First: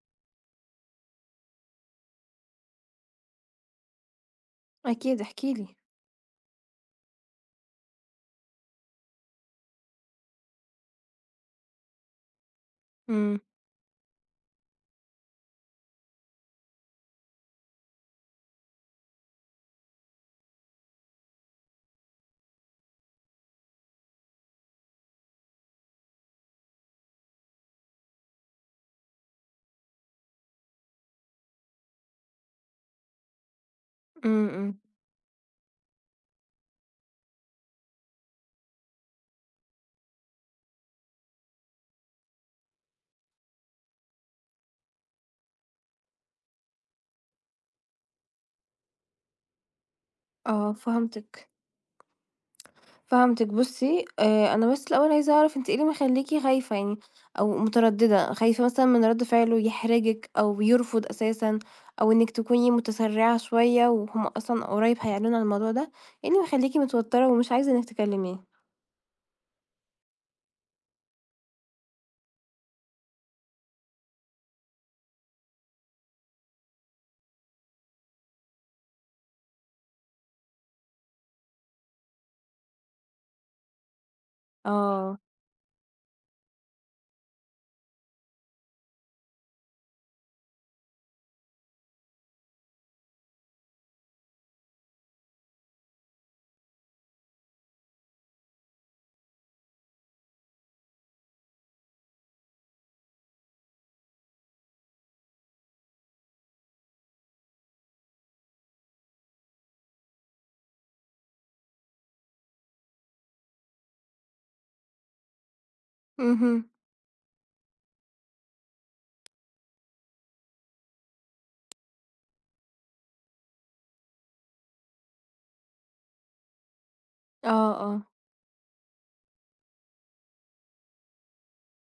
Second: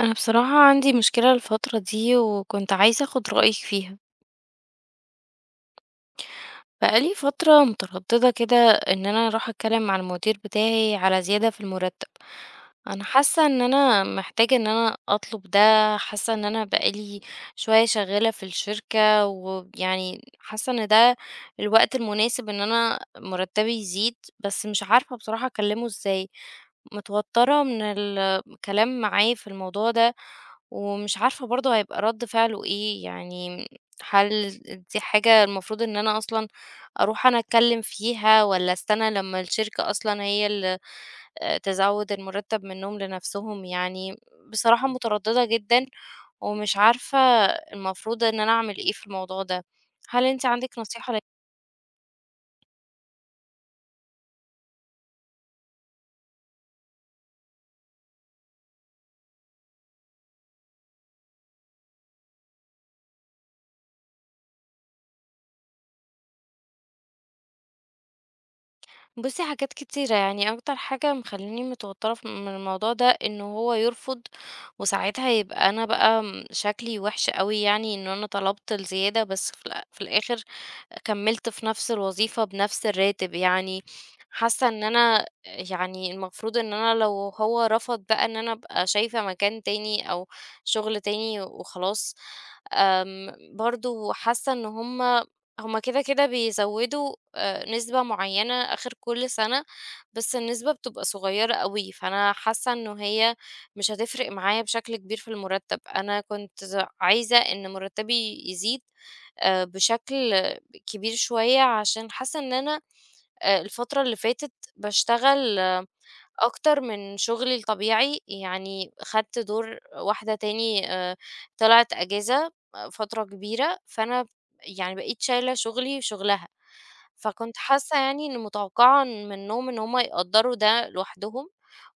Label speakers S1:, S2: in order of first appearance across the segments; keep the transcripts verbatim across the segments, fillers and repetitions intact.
S1: أنا بصراحة عندي مشكلة الفترة دي وكنت عايزة أخد رأيك فيها.
S2: أكيد احكِ لي.
S1: بقالي فترة مترددة كده إن أنا أروح أتكلم مع المدير بتاعي على زيادة في المرتب. أنا
S2: إمم،
S1: حاسة إن أنا محتاجة إن أنا أطلب ده، حاسة إن أنا بقالي شوية شغالة في الشركة، ويعني حاسة إن ده الوقت المناسب إن أنا مرتبي يزيد، بس مش عارفة بصراحة أكلمه إزاي. متوترة من الكلام معاه في الموضوع ده، ومش عارفة برضه هيبقى رد فعله إيه يعني.
S2: إمم،
S1: هل
S2: إمم.
S1: دي حاجة المفروض إن أنا أصلا أروح أنا أتكلم فيها، ولا أستنى لما الشركة أصلا هي اللي آه، تزود المرتب منهم لنفسهم يعني؟ بصراحة مترددة جدا، ومش عارفة المفروض إن أنا أعمل إيه في الموضوع ده. هل أنت
S2: آه
S1: عندك نصيحة؟
S2: فهمتِك، فهمتِك. بُصّي، آآ أنا بس الأول عايزة أعرف أنتِ إيه اللي مخلّيكِ خايفة يعني أو مترددة، خايفة مثلًا من رَد فعله يحرجِك أو يرفض أساسًا أو إنِّك تكوني متسرّعة شوية وهُم أصلًا قريب هيعلنوا عن الموضوع ده، إيه اللي مخلّيكِ متوتّرة ومش عايزة إنِّك تكلّميه؟
S1: بُصّي حاجات كتيرة، يعني أكتر حاجة مخلّياني متوتّرة ف من الموضوع ده إن هو يرفض، وساعتها يبقى أنا بقى م شكلي وِحِش أوي يعني، إن أنا طلبت الزيادة بس في الأ في الآخر كمّلت في نفس الوظيفة بنفس الراتب يعني. حاسة إن
S2: آه،
S1: أنا يعني المفروض إن أنا لو هو رفض بقى إن أنا أبقى شايفة مكان تاني أو شغل تاني وخلاص. آمم، برضه حاسة إن هُم هُم كده، كده بيزوّدوا آآ، نسبة معيّنة آخر كل سنة، بس النسبة بتبقى صغيّرة أوي، فأنا حاسة إنه هي مش هتفرق معايا بشكل كبير في المُرتّب. أنا كنت ز عايزة إن مُرتّبي يزيد آآ، بشكل كبير شوية، عشان حاسة إن أنا آآ، الفترة اللي فاتت باشتغل
S2: اهم،
S1: أكتر من شغلي الطبيعي. يعني خدت دور واحدة تاني، آآ طلعت أجازة فترة كبيرة، فأنا يعني بقيت شايلة شغلي وشغلها، فكنت
S2: آه،
S1: حاسة
S2: آه.
S1: يعني إن متوقعة منّهم إن هُم يقدّروا ده لوحدهم،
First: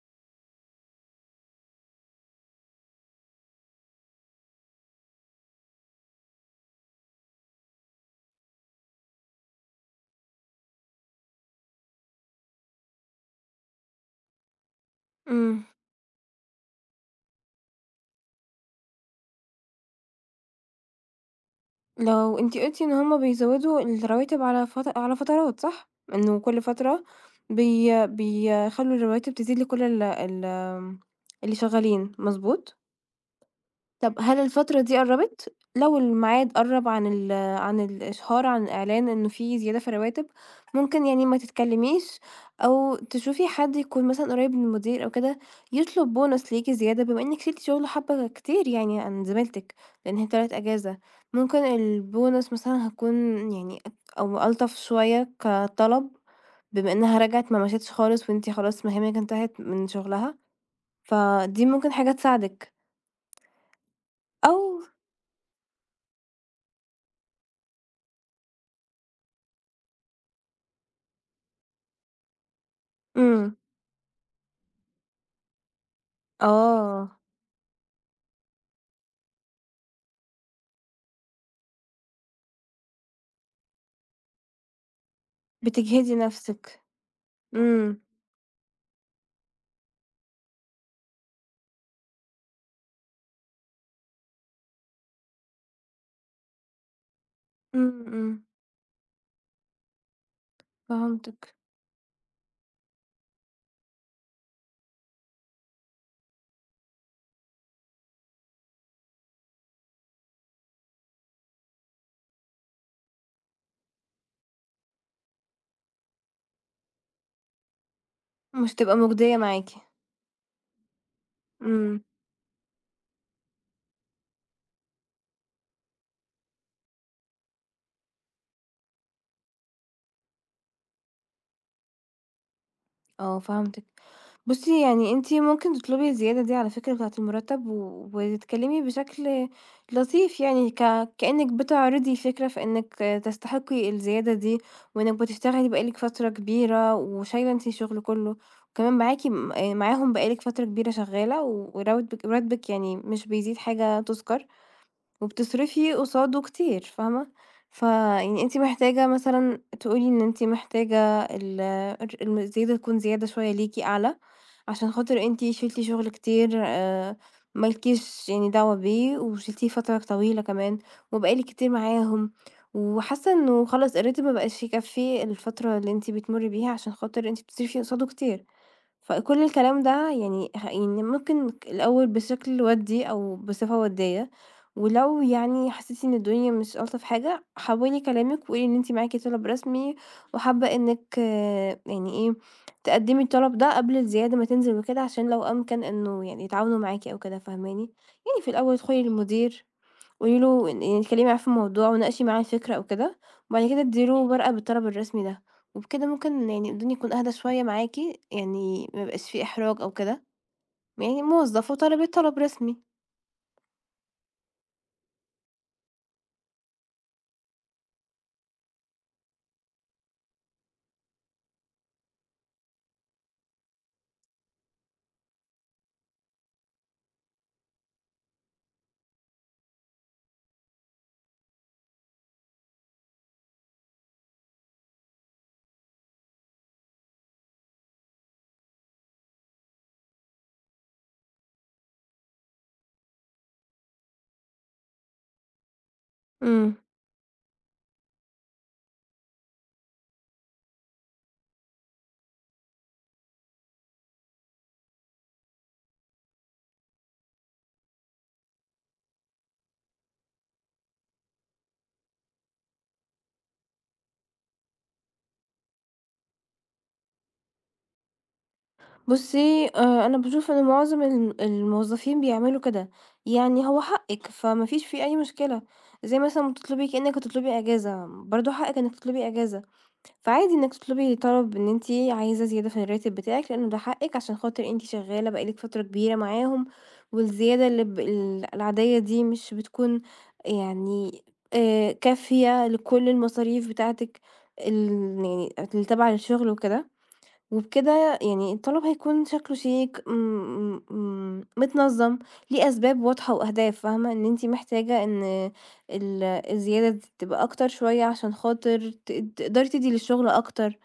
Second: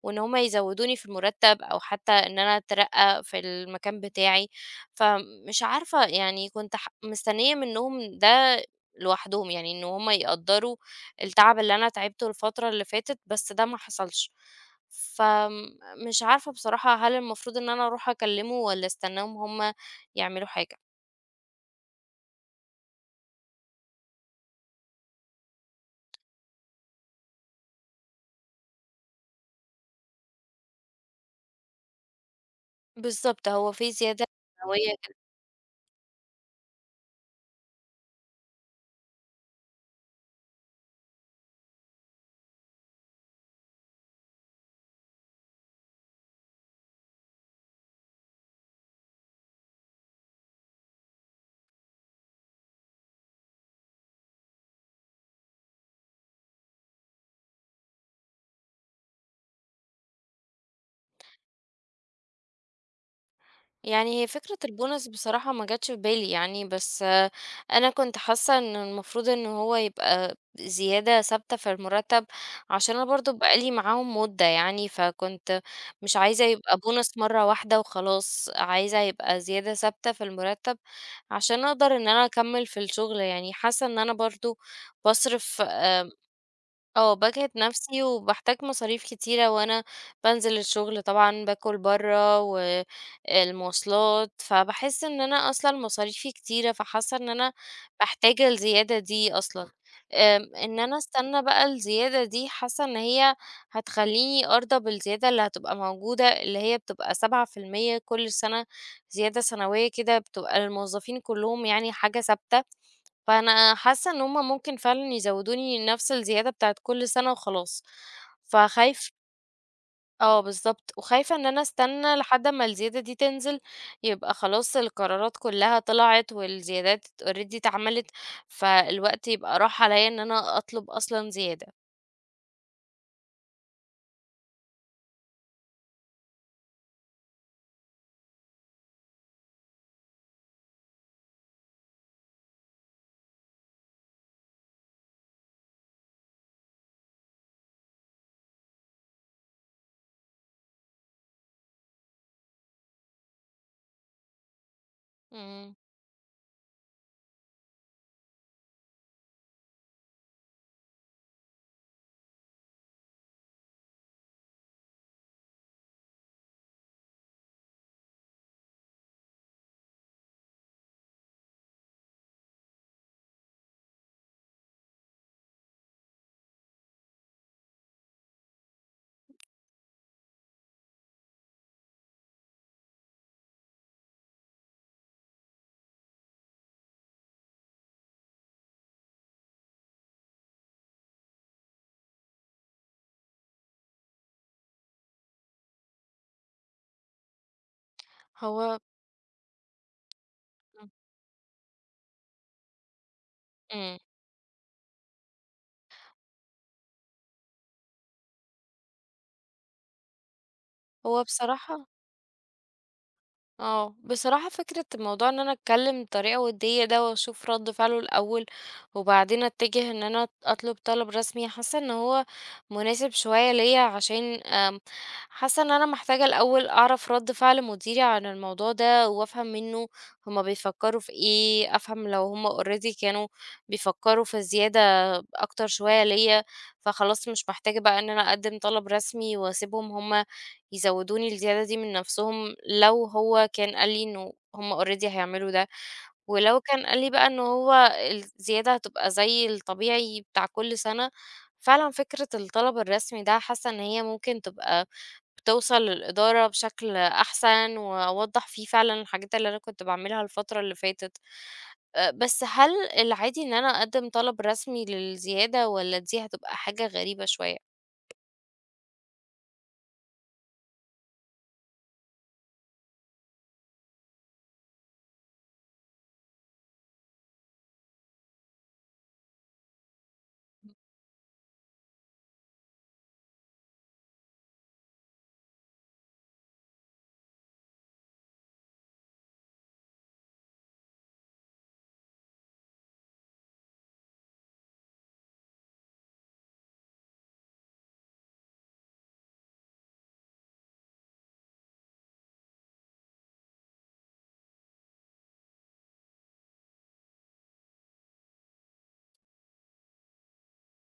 S1: وإن هُم يزوّدوني في المرتب، أو حتى إن أنا أترقى في المكان بتاعي. فمش عارفة يعني، كنت ح مستنية منّهم ده لوحدهم، يعني إن هُم يقدّروا التعب اللي أنا تعبته الفترة اللي فاتت، بس ده ما حصلش.
S2: إمم.
S1: فمش عارفة بصراحة هل المفروض إن أنا أروح أكلمه، والّا أستناهم هم يعملوا حاجة؟
S2: لو أنتِ قُلتِ إن هُم بيزوّدوا الرواتب على فت على فترات صح؟ إنه كل فترة بي بيخلّوا الرواتب تزيد لكل ال ال آمم، اللي شغّالين، مضبوط؟
S1: بالضبط، هو في
S2: طب
S1: زيادة
S2: هل الفترة
S1: معنوية.
S2: دي قرّبت؟ لو الميعاد قرّب عن ال عن الإشهار، عن الإعلان إنه في زيادة في الرواتب، ممكن يعني ما تتكلميش أو تشوفي حد يكون مثلًا قريب من المدير أو كده، يطلب bonus ليكِ زيادة بما إنِّك شِلتِ شغل حبّة كتير يعني عن زميلتِك، لإن هي طلعت أجازة، ممكن الbonus مثلًا هتكون يعني أت أو ألطف شوية كطلب، بما إنها رجعت ما مشيتش خالص وأنتِ خلاص مهامِك انتهت من شغلها، فدي ممكن حاجة تساعدِك
S1: يعني هي فكرة
S2: أو
S1: البونص بصراحة ما جاتش في بالي يعني، بس آه، أنا كنت حاسة إن المفروض إن هو يبقى زيادة ثابتة في المرتب، عشان أنا برضو
S2: إمم.
S1: بقالي معاهم مدة يعني. فكنت مش عايزة يبقى بونص
S2: آه،
S1: مرة واحدة وخلاص، عايزة يبقى زيادة ثابتة في المرتب عشان أقدر إن أنا أكمل في الشغل. يعني حاسة إن أنا برضو بصرف آه،
S2: بتجهدي نفسِك،
S1: آه، باجهد
S2: إمم،
S1: نفسي وباحتاج مصاريف كتيرة، وأنا بانزل الشغل طبعًا باكل برّه والمواصلات، فباحس إن أنا أصلًا مصاريفي كتيرة، فحاسة إن أنا
S2: إمم، إمم،
S1: محتاجة الزيادة دي أصلًا. آمم، إن أنا أستنى
S2: فهمتِك،
S1: بقى الزيادة دي، حاسة إن هي هتخلّيني أرضى بالزيادة اللي هتبقى موجودة، اللي هي بتبقى سبعة في المية كل سنة، زيادة سنوية كده بتبقى للموظفين كلّهم، يعني حاجة ثابتة. فأنا حاسة إن هُم ممكن فعلًا يزوّدوني نفس الزيادة بتاعة كل سنة وخلاص.
S2: مش هتبقى
S1: فخايف
S2: مجدية معاكِ،
S1: آه بالضبط، وخايفة إن أنا
S2: إمم،
S1: أستنى لحد أمّا الزيادة دي تنزل، يبقى خلاص القرارات كلّها طلعت والزيادات already اتعملت، فالوقت يبقى راح عليَّ إن أنا أطلب أصلًا زيادة.
S2: آه فهمتِك. بُصّي يعني أنتِ ممكن تطلبي الزيادة دي على فكرة بتاعة المرتب و وتتكلمي بشكل لطيف يعني ك كأنِك بتعرضي فكرة في إنِك تستحقي الزيادة دي، وإنِك بتشتغلي بقى لِك فترة كبيرة وشايلة أنتِ الشغل كله، وكمان معاكِ م معاهم بقى لِك فترة كبيرة شغالة و وراوتبك راتبِك يعني مش بيزيد حاجة تُذكر.
S1: إمم،
S2: وبتصرفي قصاده كتير، فاهمة؟ فيعني أنتِ محتاجة مثلًا تقولي إن أنتِ محتاجة ال الر الم الزيادة تكون زيادة شوية ليكِ أعلى، عشان خاطر أنتِ شِلتِ شغل كتير آآ، ما لكيش يعني دعوة بيه، وشِلتيه فترة طويلة كمان، وبقى لِك كتير معاهم، وحاسة إنه خلاص الراتب ما بقاش يكفّي الفترة اللي أنتِ بتمُرّي بيها، عشان خاطر أنتِ بتصرفي قصاده كتير. فكل الكلام ده يعني ه يعني ممكن ك الأول بشكل وَدّي أو بصفة وَدّية، ولو يعني حسيتِ إن الدنيا مش ألطف حاجة، حوّلي كلامِك وقولي إن أنتِ معاكِ طلب رسمي وحابة إنِّك آه، يعني إيه، تقدّمي الطلب ده قبل الزيادة ما تنزل وكده، عشان لو أمكن إنه يعني يتعاونوا معاكِ أو كده، فاهماني؟ يعني في الأول
S1: هو
S2: ادخلي للمدير قولي له إن
S1: إمم،
S2: يعني اتكلمي معاه في الموضوع وناقشي معاه الفكرة أو كده، وبعد كده
S1: إمم،
S2: ادّي له ورقة بالطلب الرسمي ده، وبكده ممكن يعني الدنيا تكون أهدى شوية معاكِ، يعني ما يبقاش في إحراج أو كده، يعني
S1: هو
S2: موظفة
S1: بصراحة،
S2: طلبِت طلب رسمي.
S1: اه بصراحة فكرة الموضوع ان انا اتكلم بطريقة ودية ده واشوف رد فعله الاول، وبعدين اتجه ان انا اطلب طلب رسمي، حاسة ان هو مناسب شوية ليا، عشان ام، حاسة ان انا محتاجة الاول اعرف رد فعل مديري عن الموضوع ده، وافهم منه هما بيفكروا في ايه. افهم لو هما اوريدي كانوا بيفكروا في زيادة اكتر شوية ليا، فخلاص مش محتاجة بقى ان انا اقدم طلب رسمي، واسيبهم هما يزودوني الزيادة دي من نفسهم، لو هو كان قال لي إنه هم already هيعملوا ده. ولو
S2: إمم،
S1: كان قال لي بقى إن هو الزيادة هتبقى زي الطبيعي بتاع كل سنة، فعلًا فكرة الطلب الرسمي ده حاسة إن هي ممكن تبقى توصل للإدارة بشكل أحسن، وأوضّح فيه فعلًا الحاجات اللي أنا كنت باعملها الفترة اللي فاتت. آآ، بس هل العادي إن أنا أقدّم طلب رسمي للزيادة، والّا دي هتبقى حاجة غريبة شوية؟
S2: بُصّي آآ، أنا باشوف إن معظم ال الموظفين بيعملوا كده، يعني هو حقِك فما فيش فيه أي مشكلة، زي مثلًا ما تطلبي كأنِك هتطلبي إجازة، برضه حقِك إنِك تطلبي إجازة. فعادي إنِّك تطلبي طلب إن أنتِ عايزة زيادة في الراتب بتاعِك، لإنه ده حقِّك عشان خاطر أنتِ شغّالة بقى لِك فترة كبيرة معاهم، والزيادة اللي ب ال العادية دي مش بتكون يعني آآ كافية لكل المصاريف بتاعتِك ال يعني اللي تابعة للشغل وكده. وبكده يعني الطلب هيكون شكله شيك م م م متنظّم، ليه أسباب واضحة وأهداف، فاهمة؟ إن أنتِ محتاجة إن ال الزيادة دي تبقى أكتر شوية عشان خاطر ت تقدري تدّي للشغل أكتر،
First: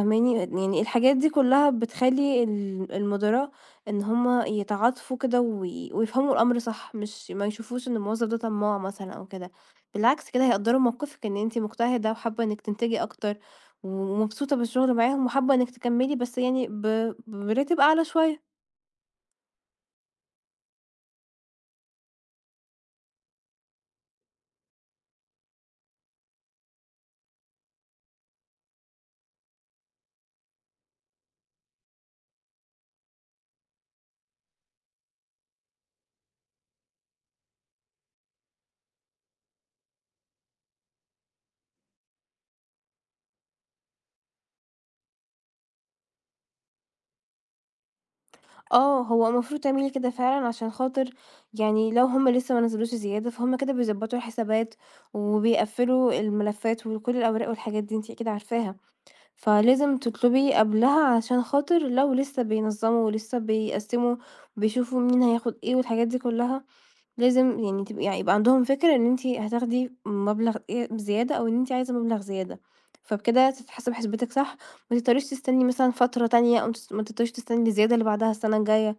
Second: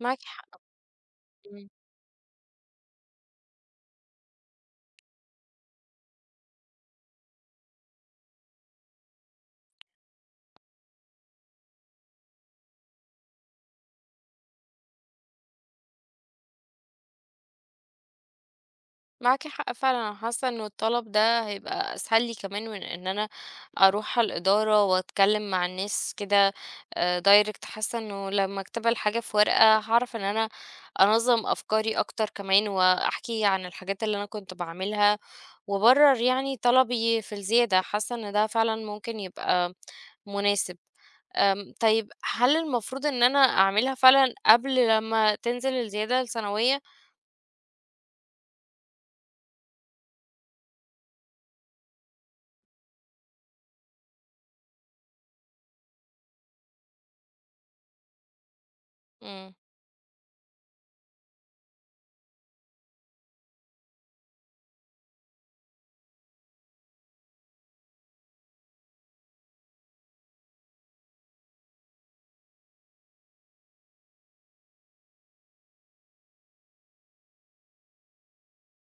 S1: معاكِ حق.
S2: يعني الحاجات دي كلّها بتخلّي ال المُدراء إن هم يتعاطفوا كده وي ويفهموا الأمر صح، مش ما يشوفوش إن الموظف ده طماع مثلًا أو كده، بالعكس كده هيقدّروا موقفِك إن أنتِ مجتهدة وحابة إنِّك تنتجي أكتر، ومبسوطة بالشغل معاهم وحابة إنِّك تكمّلي بس يعني ب براتب أعلى شوية.
S1: معاكِ حق فعلًا، أنا حاسة إنه الطلب ده هيبقى أسهل لي كمان من إن أنا أروح على الإدارة وأتكلم مع الناس كده آآ direct. حاسة إنه لمّا أكتبها الحاجة في ورقة، هاعرف إن أنا أنظّم أفكاري أكتر كمان، وأحكي عن الحاجات اللي أنا كنت باعملها، وأبرر يعني طلبي في الزيادة. حاسة إن ده فعلًا ممكن يبقى مناسب. آمم، طيب هل المفروض إن أنا أعملها فعلًا قبل لمّا تنزل الزيادة السنوية؟
S2: آه، هو المفروض تعملي كده فعلًا عشان خاطر يعني لو هم لسه ما نزّلوش زيادة، فهُم كده بيضبّطوا الحسابات وبيقفّلوا الملفات وكل الأوراق والحاجات دي، أنتِ أكيد عارفاها.
S1: إمم.
S2: فلازم تطلبي قبلها عشان خاطر لو لسه بينظموا ولسه بيقسموا وبيشوفوا مين هياخد إيه والحاجات دي كلها، لازم يعني تبقي يعني يبقى عندهم فكرة إن أنتِ هتاخدي مبلغ إيه زيادة أو إن أنتِ عايزة مبلغ زيادة، فبكده تتحسب حسبتِك صح، ما تضطريش تستني مثلًا فترة تانية أو تس ما تضطريش تستني الزيادة اللي بعدها السنة الجاية،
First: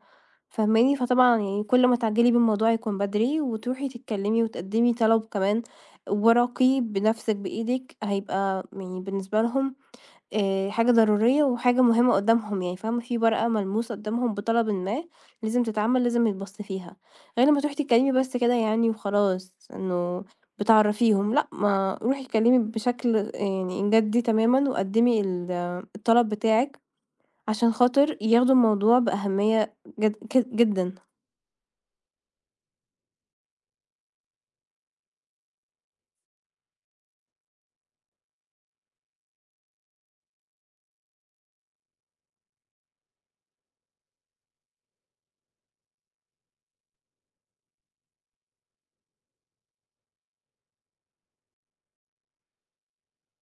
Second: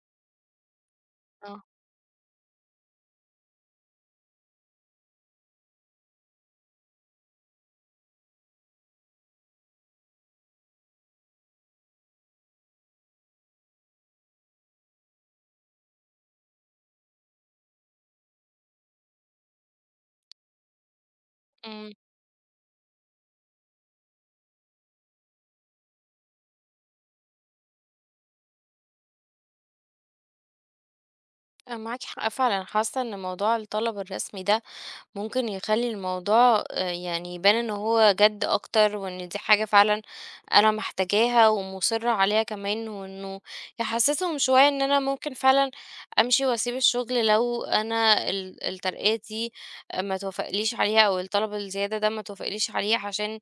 S2: فاهماني؟ فطبعًا
S1: آه.
S2: يعني كل ما تعجلي بالموضوع يكون بدري، وتروحي تتكلمي وتقدمي طلب كمان ورقي بنفسِك بإيدِك هيبقى يعني بالنسبة لهم آآ حاجة ضرورية وحاجة مهمة قدّامهم يعني فاهمة، في ورقة ملموسة قدّامهم بطلب ما لازم تتعمل، لازم يتبَص فيها، غير لمّا تروحي تتكلمي بس كده يعني وخلاص، إنه بتعرّفيهم، لأ
S1: إمم.
S2: ما روحي اتكلمي بشكل يعني جدّي تمامًا وقدّمي ال الطلب بتاعِك عشان خاطر ياخدوا الموضوع بأهمية جد ك جدًا.
S1: آه، معاك حق فعلا. حاسة ان موضوع الطلب الرسمي ده ممكن يخلي الموضوع آه، يعني يبان ان هو جد اكتر، وان دي حاجة فعلا انا محتاجاها ومصرة عليها كمان، وانه يحسسهم شوية ان انا ممكن فعلا امشي واسيب الشغل، لو انا ال- الترقية دي آه، ما توافقليش عليها، او الطلب الزيادة ده ما توافقليش عليه، عشان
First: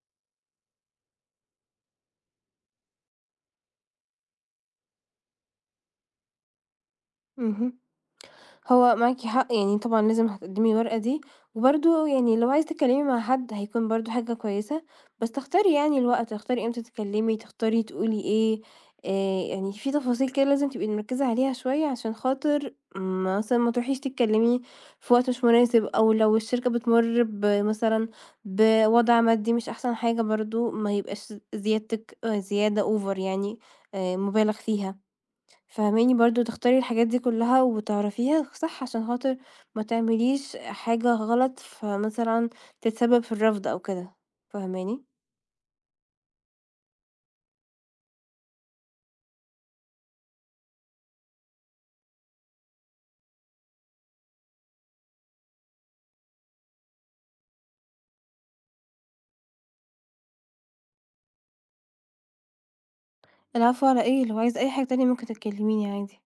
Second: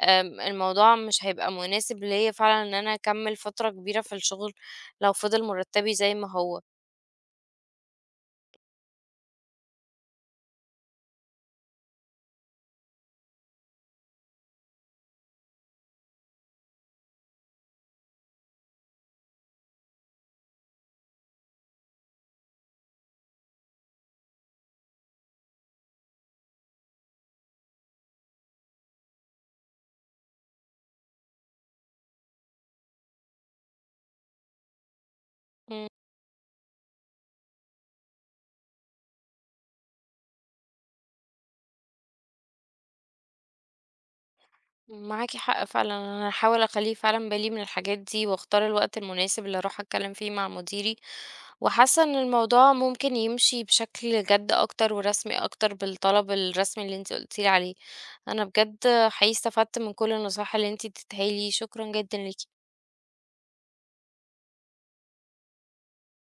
S1: آم، الموضوع مش هيبقى مناسب ليا فعلا، ان انا اكمل فترة كبيرة في الشغل لو فضل مرتبي زي ما هو.
S2: اهم. هو معاكِ حق، يعني طبعًا لازم هتقدّمي الورقة دي، وبرضه يعني لو عايزة تتكلّمي مع حد هيكون برضه حاجة كويسة، بس تختاري يعني الوقت، تختاري إمتى تتكلّمي، تختاري تقولي إيه، آآ يعني في تفاصيل كده لازم تبقي مركّزة عليها شوية عشان خاطر م- مثلًا ما تروحيش تتكلّمي في وقت مش مناسب، أو لو الشركة بتمُر ب مثلًا بوضع مادي مش أحسن حاجة برضه ما يبقاش زيادتِك آه، زيادة over يعني آآ مُبالغ فيها. فاهماني، برضه تختاري الحاجات دي كلّها وتعرفيها صح، عشان خاطر ما تعمليش حاجة غلط، فمثلًا تتسبب في الرفض أو كده، فاهماني؟
S1: معاكِ حق فعلًا، أنا هاحاول أخلّيه فعلًا بالي من الحاجات دي، واختار الوقت المناسب اللي أروح أتكلم فيه مع مديري، وحاسة إن الموضوع ممكن يمشي بشكل جَد أكتر ورسمي أكتر بالطلب الرسمي اللي أنتِ قلتِ لي عليه. أنا بجد حقيقي استفدت من كل النصايح اللي أنتِ اديتيها لي، شكرًا جدًا ليكِ.
S2: العفو على إيه، لو عايزة أي حاجة تانية ممكن تكلميني عادي.